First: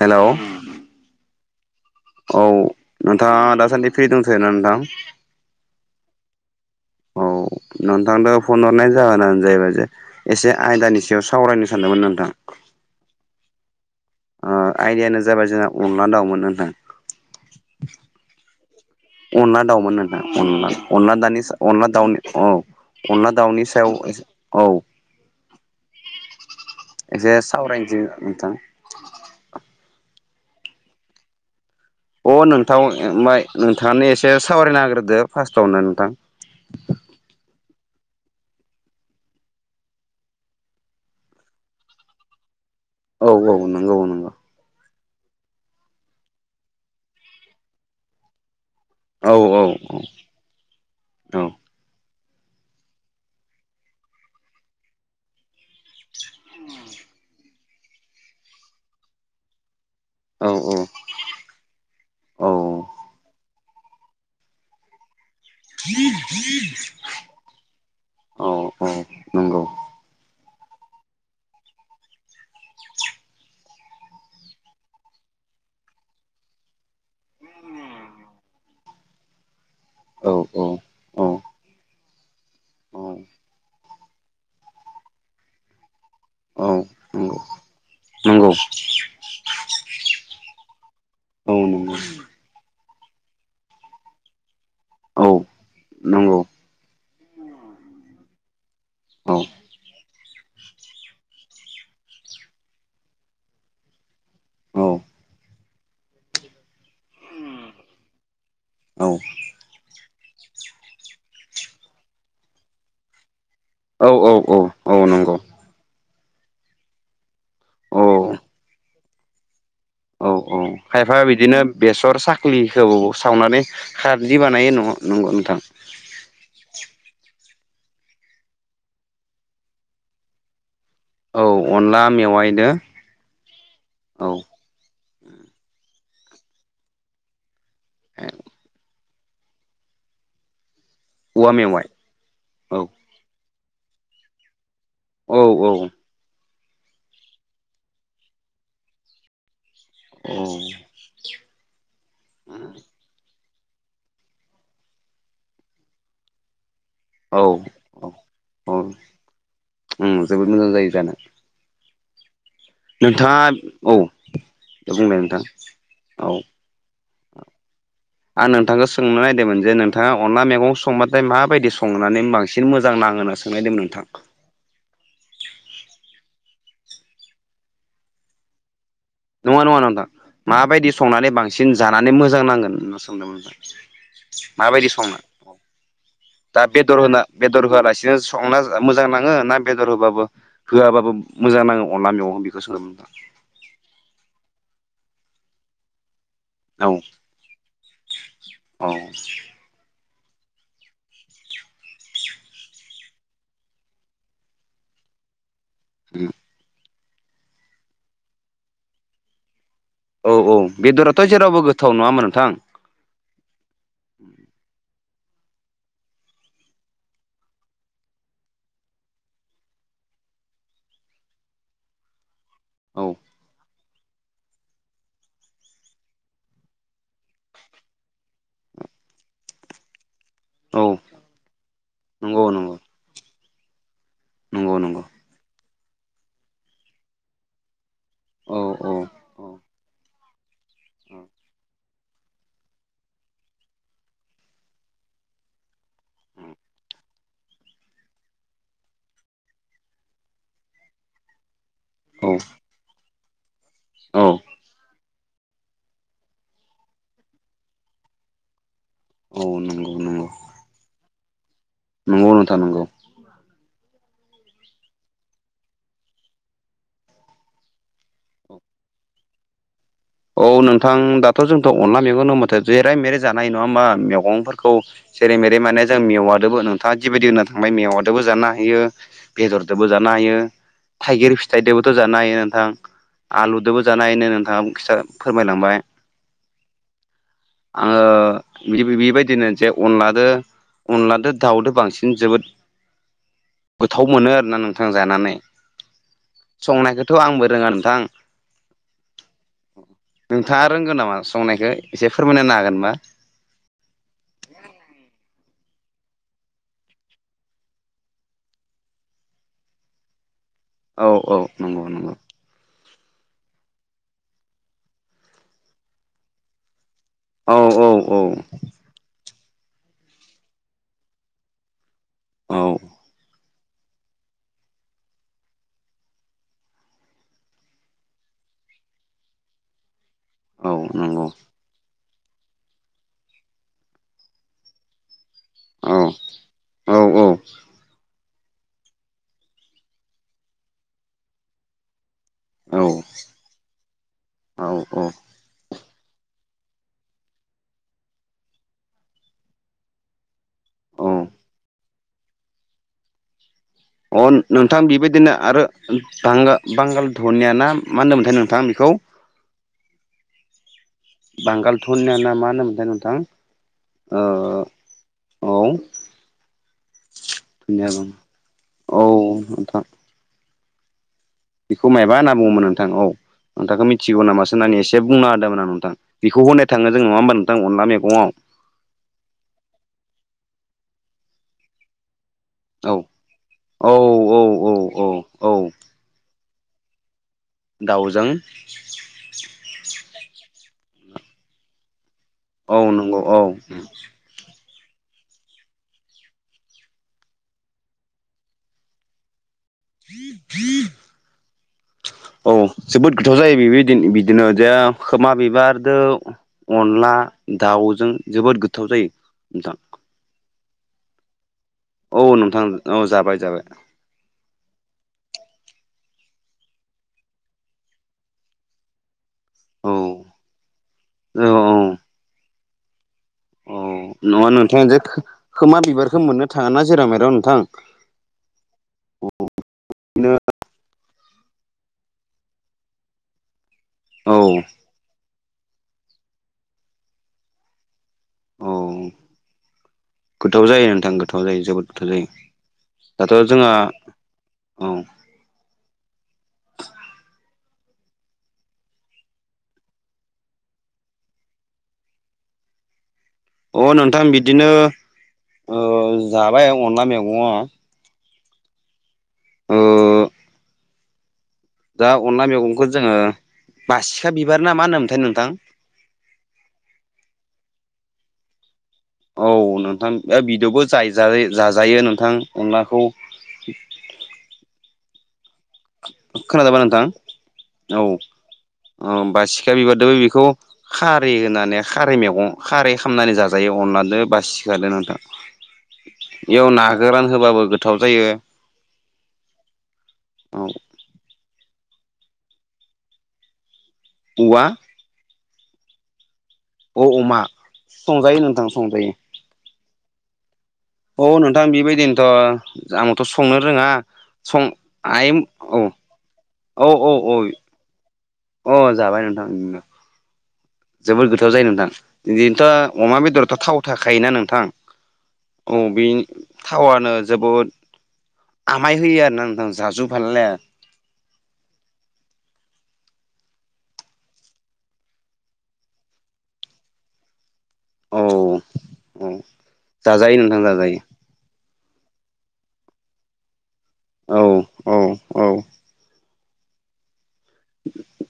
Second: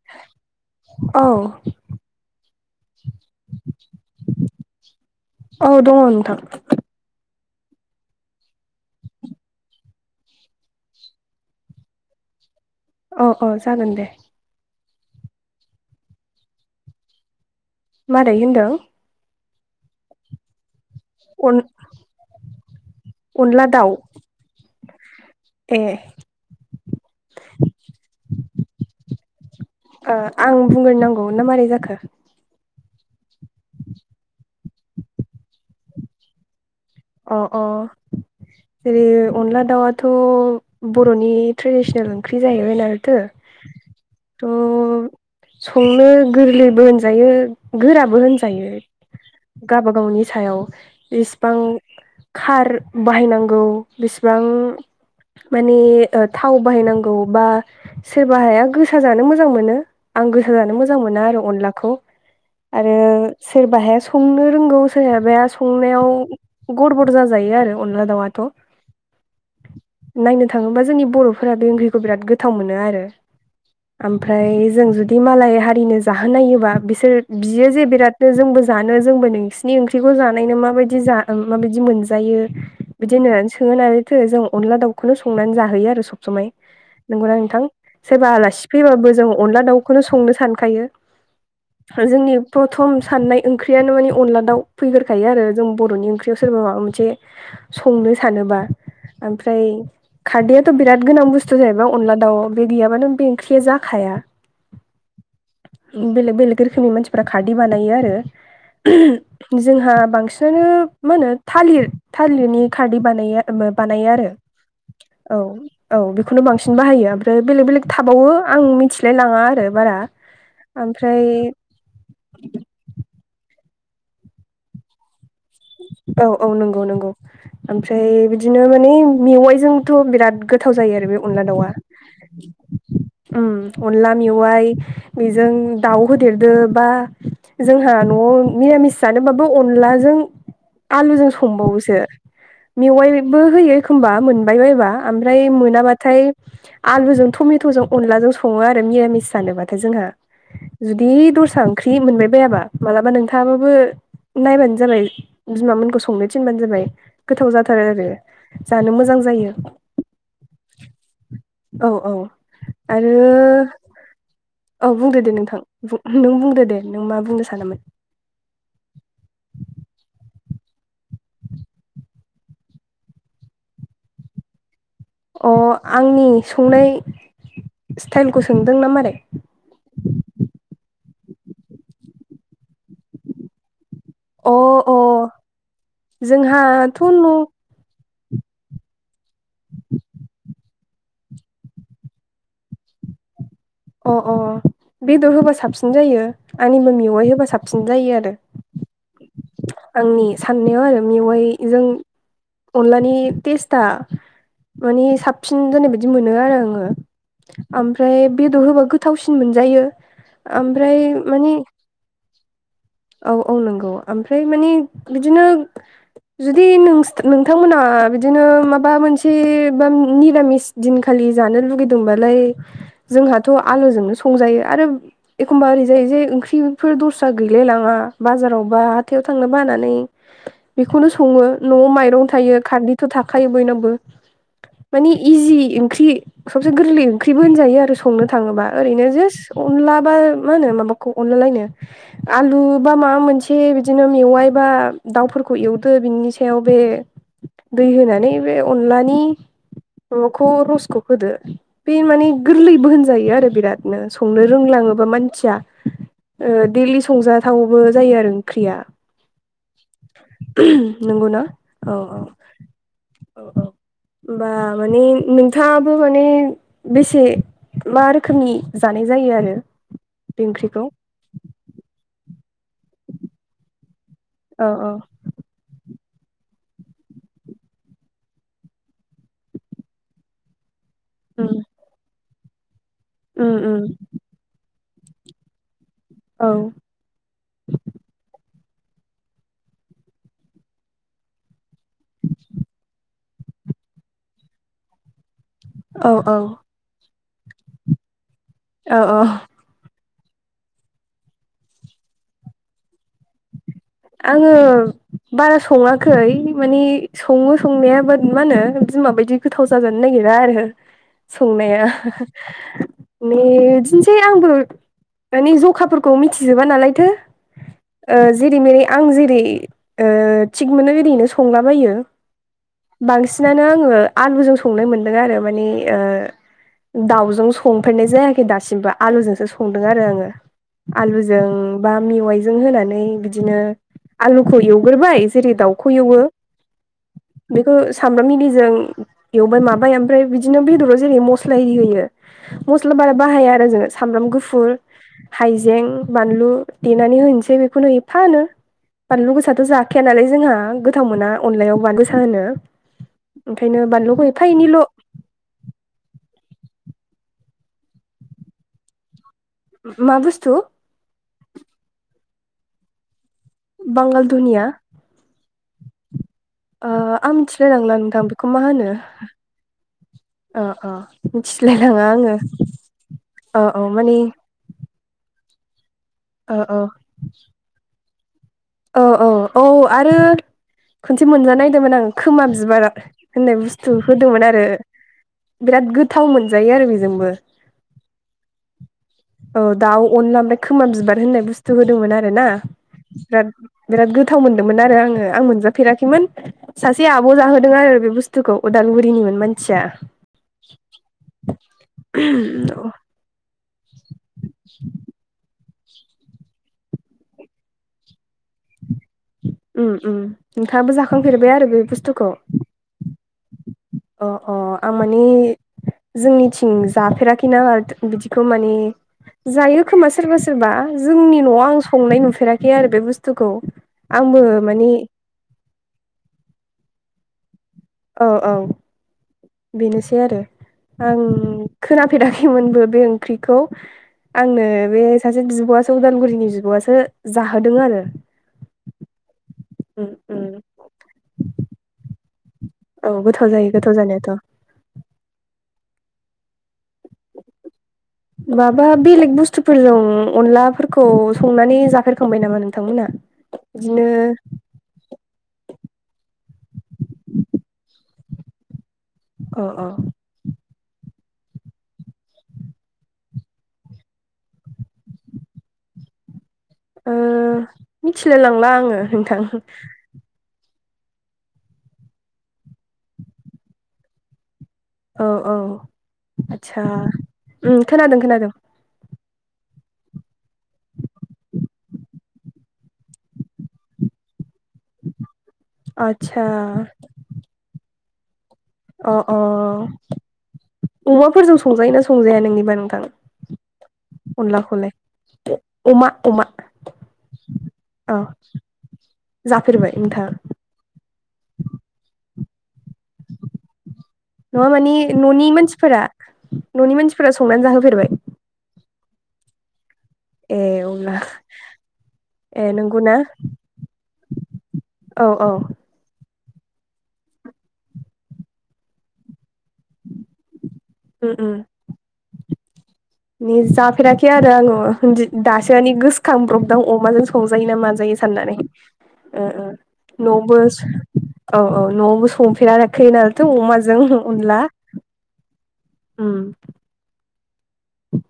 हेल' औ औ नोंथाङा दासान्दि फ्रि दंथ' ना नोंथां औ द अथ औ नोंथांनो फन हरनाय जाबोनानो जाहैबाय जे एसे आयदानि सायाव सावरायनो सानदोंमोन नोंथां। अ अ जागोन दे आयदिियानो जाबाय जोंहा अनला दाउमोन नथां मादै होनदों अनला दाउमोन नदा अनला अनला दानि अनला दाउनि औ अनला दाउनि अन-अनला सायाव औ द एसे सावरायनोस नोंथां आं बुंग्र नांगौ ना मारै जाखो अ नोंथां ओमफ्राय नोंथाङानो एसे सावरायनो नाग्रोदो फार्स्टआवनो नोंथां अ अ जेरै अनला दाउआथ' बर'नि ट्रेडिसनेल ओंख्रि जाहैयोमोन आरोखि द औ औ नंगौ नंगौ थ' संनो गोरलैबो होनजायो गोराबो होनजायो औ औ गावबागावनि सायाव औ जसिबां कार बाहायनांगौ बेसिबां माने थाव बाहायनांगौ बा सोरब हाया गोसा जानो मोजां मोनो आं गोसा औ जानो मोजां मोना आरो अनलाखौ औ आरो सोरबाहाया संनो रोंगौ सोरहाबाया ह गुर बुरजा जायो आरो अनला दामाथ' औ नंगौ नायनो थाङोबा जोंनि बर'फोरा बे ओंख्रिखौ बिराद गोथाव मोनो आरो [unintelligible] ओमफ्राय जों जुदि मालाय हारिनो जाहोनोबा बिसोर बियो जे बिराद जोंबो जानो जोंबो नोंसिोरनि ओंख्रिखौ औ जानायनो औ माबायदि जा औ माबायदि मोनायो औ बिदिनो सोंथो जों अनदला दाउखौनो संनानै जाहयो आरो स। समाय औ नंगौना नोंथां? सोरबा नंगौ आलासि फैबाबो जों अनला दाउखौनो संनो सानखायो औ नंगौ जोंनि प्रथम साननाय ओंख्रियानो माने अनदला दाउ फैग्रोखायो आरो जों बर'नि ओंख्रि फियाव नंगौ सोरबा माबा मोनसे संनो सानोबा औ ओमफ्राय खारदैआथ' बिराद गोनां बुस्थु जाहैबाय अनदला दाउ बे गैयाबानो बे ओंख्रिया जाखाया औ बेलेग बेलेग रोखोमनि मानसिफ्रा खारदि बानायो आरो औ जोंहा बांसिनानो मा होनो थालिर थालिरनि खारदै बानायो औ बानायो आरो औ औ नंगौ औ औ बेखौनो बांसिन बाहायो ओमफ्राय बेलेक बेलेक औ थाबावो आं मिथिलाय लाङा आरो बारा औ औ खायफा ओमफ्राय बिदिनो बेसर साख्रि होबावो सावनानै खारजि बानायो न नंगौ नोंथां औ औ नंगौ नंगौ ओमफ्राय बिदिनो माने मेवाइजोंथ' बिराद गोथाव जायो आरो बेयाव औ अनला अनला मेवाइनो दाउया अनला औ मेवाइ बेजों दाउ होदेरदो बा जोंहा न'आव निरामिस जानोबाबो अनलाजों आलुजों औवा मेवाइ संबावोसो औ मेवाइबो होयो एखमबा मोनबाय बायोबा औ ओमफ्राय मोनाब्लाथाय आलुजों टमेट'जों अनलाजों सङो आरो निरामिस जानोब्लाथाय थाय जोंहा जु जि दस्रा ओंख्रि मोनबाय बायाबा मालाबा नोंथाङाबाबो नायबानो जाबाय बिमामोनखौ संनो थिनबानो जाबाय औ गोथाव जाथारो आरो जानो मोजां जायो ओं जोबोद मोजां जायो जानो औ औ आरो नोंथाङा औ औ बुंदो दे नोंथां औ नों बुंदो दे नों मा बुंनो सानोमोन आं नोंथांखौ सोंनो नायिरदोंमोन जे नोंथाङा अनला मैगं संबाथाय माबायदि संनानै बांसिन मोजां नाङोना सों सोंनायदोंमोन नोंथां अ आंनि संनाय स्टाइलखौ सोंदों ना मारै नङा नङा नोंथां माबायदि संनानै बांसिन जानानै मोजां नांगोन होनना सोंदोंमोन नोंथां अ माबायदि अ संना दा बेदर जोंहाथ' होना न' बेदर होआलासिनो संना मोजां नाङो ना बेदर होबाबो होआबाबो मोजां नाङो अनला मेगं बेखौ सोंदोंमोन नोथां अ अ बेदर होबा साबसिन जायो औ आंनिबो मेवाइ होबा साबसिन जायो आरो औ आंनि साननायाव आरो मेवाइजों अनलानि तेस्था मानि साब साबसिन जानाय बायदि मोनो आरो आङो ओमफ्राय बेदर होबा गोथावसिन मोनजायो औ औ ओमफ्राय बेदराथ' माने जेरावबो गोथाव नङाहोनबा नोंथां औ औ नंगौ ओमफ्राय मानि बिदिनो जुदि नों नोंथांमोनहा बिदिनो माबा मोनसे बा निरामिस दिनखालि जानो लुुबैदोंबालाय औ जोंहाथ' आलुजोंनो सं संजायो आरो एखमबा ओरैजायो जे ओंख्रिफोर दस्रा गैलाय लाङा बाजारावबा हाथथायाव थांनो बानानै औ बेखौनो सङो न'आव माइरं नंगौ थायो नंगौ खारदै थ' थाखायो बयनावबो नंगौ नंगौ मानि इजि ओंख्रि सबसे गोरलै ओंख्रिबो होनजायो आरो स संनो औ थाङोबा औ ओरैनो जास्ट औ अनला बा मा होनो माबाखौ अनला लायनो आलु बा माबा मोनसे बिदि बिदिनो मेवाइ बा दाउफोरखौ एवदो बिनि सायाव बे दै होनानै बे अनलानि माबाखौ रसखौ होदो। बे माने औ गोरलै बो होनजायो आरो बिरादनो औ संनो। रोंलाङोबा मानसिया ओ दैलि संजाथावबो जायो आरो ओंख्रिया। औ नंगौ नंगौ। नंगौ ना औ औ नंगौ नोंथां नंगौ औ औ। होमबा माने नोंथाङाबो माने बेसे मा रोखोमनि जानाय जायो आरो। बे औ ओंख्रिखौ नोंथां दाथ' जोंथ' अनला मैगं द माथो जेराय मेरै जानो हायो नङा होमबा औ मैगंफोरखौ औ जेरै मेरै माने जों मेवा दोबो नोंथाङा जिबायदि होनना थांबाय मेवआदोबो जानो हायो बेदरदोबो जानो हायो थाइगिर उम फिथाइदोबोथ' जानो हायो नोंथां उम उम आलुजोंबो जानो हायोनो नोंथां फिसा फोरमायलांबाय औ आङो बेबायदिनो जे अनला लादो अनलादो दाउदो बांसिन जोबोद गोथाव मोनो आरोना नोंथां जानानै। औ औ संनायखौथ' आंबो रोङा नोंथां। औ अं नोंथाङा रोंगौ नामा संनायखौ एसे फोरमायना हागोनबा। आङो बारा सङाखै। मानि सङो संनायाबा मा होनो बिमाबायदि गोथाव जाजानो नागिरा आरो औ औ संनाया। नंगौ नंगौ माने बिदिनोसै आंबो माने जखाफोरखौ मिथिजोबा नालायथो औ औ जेरै मेरै। आं जेरै थिग मोनो ओरैनो संलाबायो। औ बांसिनानो आङो आलुजों संनो मोनदों आरो मानि ओ दावजों संफेरनाय जायाखै दासिमबो आलुजोंसो संदों आरो आङो। औ नंगौ आलुजों बा मेवाइजों होनानै बिदिनो आलुखौ एवग्रोबाय जेरै औ दाउखौ एवो। औ औ बेखौ सामब्राम इलिजों एवबाय माबाय ओमफ्राय बिदिनो बेदराव जेरै मस्ला इरि होयो। औ मस्ला बारा बाहाया आरो जोङो सामब्राम गुफुर औ हाइजें बानलु देनानै होनोसै बेखौनो एफानो। बानलु गोसाथ' जाखाया नालाय जोंहा औ गोथाव मोना अ अनलायाव बानलु स होनो ओंखायनो। बानलुखौ अ एफा नोंथां एनैल' बेबायदिनो आरो बांगाल बांगाल धनिया ना मा होनदों मोनथाय नोंथां बेखौ? मा बुस्थु? बांगाल धनियाना मा होनदों मोन्थाय नोंथां। ओ बांगाल धनिया? औ आं मिथिलायलांला नोंथां बेखौ मा होनो। अ नों थां। अ अ बेखौ मिथिलायलाङा मायबा होनना आङो बुङोमोन नोंथां औ औ औ नोंथांखौ माने मिथिगौ नामा सान होननानै एसे बुंना होदोंमोन नोंथां बेखौ औ होनाय औ थाङो जों नङा होमबा नोंथां अनला मैगङाव? औ औ औ आरो खनसे मोनजानायदोंमोन आं खोमा बिबार औ होननाय औ बुस्थु औ होदोंमोन आरो औ औ औ बिराद गोथाव मोनजायो आरो बेजोंबो। दाउजों औ दाउ अनला ओमफ्राय खोमा बिबार होननाय बुस्थु होदोंमोन आरो ना। औ नोंगौ बिराद बिराद गोथाव मोनदोंमोन आरो आंङो आं मोनजाफेराखैमोन सासे आब' जाहोदों आरो बे बुस्थुखौ अदालगुरिनिमोन मानसि आसा औ [unintelligible] जोबोद गोथाव जायोदि बिदिनो जे ख मा बिबारजों अनला दाउजों जोबोद गोथाव जायो नोंथां उ नोंथाङाबो जाखांफेरबाय आरो बे बुस्थु औ नोंथां औ जाबाय जाबाय अ अ आं मानि जोंनिथिं जाफेराखैना बिदिखौ माने जायो औ खोमा सोरबा सोरबा जोंनि औ न'आव आं औ संनाय नुफेराखै आरो बे बुस्थु बुस्थुखौ औ आंबो नङा नोंथाङा मानि जे खोमा बिबारखौ मोननो थाङा ना जेराव मेराव नोंथां। औ औ बेनोसै बिदिनो आरो आं खोनाफेराखैमोनबो बे ओंख्रिखौ। औ आंनो बे सासे बिब'आसो उदालगुरिनि बिब'आसो जाहोदों आरो। औ उम उम गोथाव जायो नोंथां गोथाव जायो जोबोद गोथाव जायो औ दाथ गोथाव जायो जोंहा गोथाव जानायाथ' औ माबा बेलेग बुस्थुफोरजों अनलाफोरखौ संनानै जाफेरखांबाय नामा नोंथांमोना अ बिदिनो नोंथां बिदिनो जाबाय अनला मैगङ अ अ। दा अनला मैगंखौ जोंङो बासिखा बिबार ना मा होनोमोनथाय नोंथां। मिथिलाय लांला आंङो। औ नोंथां बिदि'बो ज जाजायो नोंथां अनलाखौ। औ औ खोनादोंबा आस्सा नोंथां खोनादों खोनादों। अ बा सिखा बिबारदोंबो बेखौ खारै होनानै खारै मैगं खारै खामनानै जाजायो अनलाजों बासिखादो नोंथां। आदसा बेयाव ना गोरान होबाबो गोथाव जायो। अ अ औ अमाफोरजों। संजायोोना संजाया नोंनिबा नोंथां औवा अनलाखौलाय? अमा अमा। अ अमा औ संजायो नोंथां संजायो। जाफेरबाय नोंथाङा। औ नोंथां बेबायदिनोथ' आंङोथ' संनो रोङा सं नङा मानि आय न'नि औ मानसिफोरा न'नि मानसिफोरा संनानै जाहोफेरबाय अह जाबाय नोंथां ए। अब्ला जोबोद गोथाव जायो नोंथां ए दिनोथ' नंगौना अमा बेदरथ' थाव थाखायोना नोंथां। औ औ अ बे थावानो जोबोद आमाय होयो आर ना नोंथां जाजुफाललाया उम जाफेराखै आरो आंङो दासो मान गोसोखांब्रबदां अमाजों संजायो नामा? जायो औ साननानै औ जाजायो नबो नोंथां जाजायो औ औ न'आवबो संफेराखै नालथ' अमाजों औ अनला। औ औ उम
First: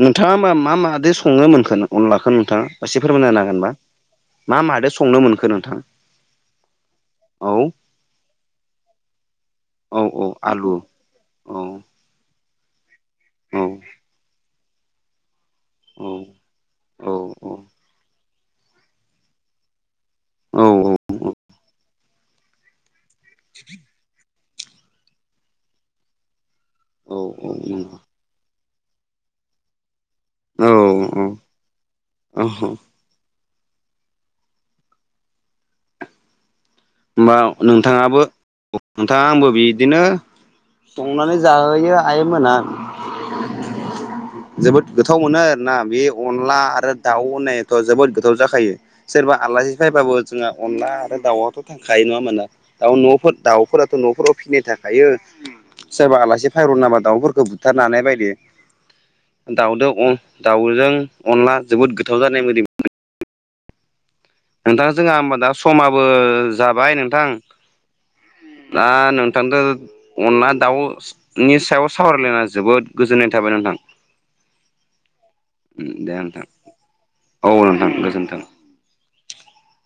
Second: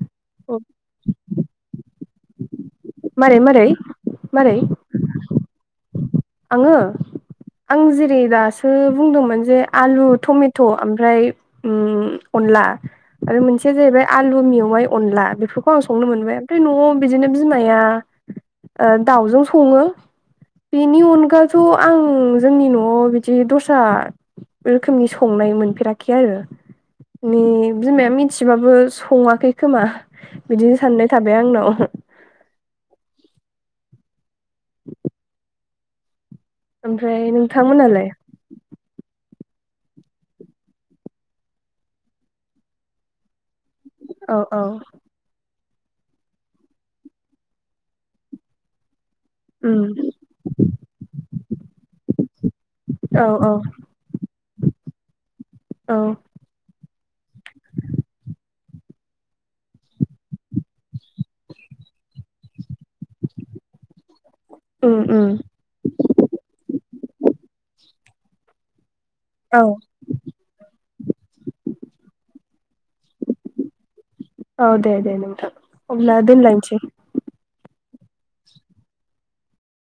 नोंथाङा मा मा मादै सङोमोनखोन अनलाखो नोंथाङा? एसे फोरमायनो मारै मारै नांगोनबा मारै मा मादो संनो मोनखो नोंथां? आङो? औ आं जेरै दासो बुंदोंमोन जे औ आलु औ टमेट' आलु ओमफ्राय औ उम अनला आरो औ मोनसेया जाहैबाय आलु मेवाइ अनला बेफोरखौ आं संनो मोनबाय ओमफ्राय नआव औ औ बिदिनो बिमाया दाउजों सङो। औ बेनि होमबा अनगाथ' आं जोंनि न'आव बिदि दस्रा रोखोमनि संनाय मोनफेराखै आरो ने बिमाया मि एसेबाबो सङाखै खोमा बिदिनो साननाय थाबाय आंनाव। अह ओमफ्राय होमबा नोंथांमोनालाय नोंथाङाबो नोंथाङा आंबो बिदिनो संनानै जाहोयो आइ मोना औ औ जोबोद गोथाव मोनो आर ना बे अनला आरो दाउ होननायाथ जोबोद गोथाव जाखायो। सोरबा आलासि उम फैबाबो जोंहा अनला आरो दाउआथ' थांखायो नङा मोना दाउ औ न'फोर औ दाउफोर थ नफोराव फिसिनाय थाखायो। औ सोरबा आलासि फायरन नाबा दाउफोरखौ बुथारनानै बायदि दाउद दाउजों अनला जोबोद गोथाव जानाय मोदै नोंथां उम जोंहा उम होमबा दा समाबो जाबाय नोंथां। [unintelligible] नोंथांगो औ अनला दाउनि सायाव सावरायलायना जोबोद गोजोननाय थाबाय नोंथां। औ दे दे नोंथा दे नोंथां औ नोंथां गोजोनथों।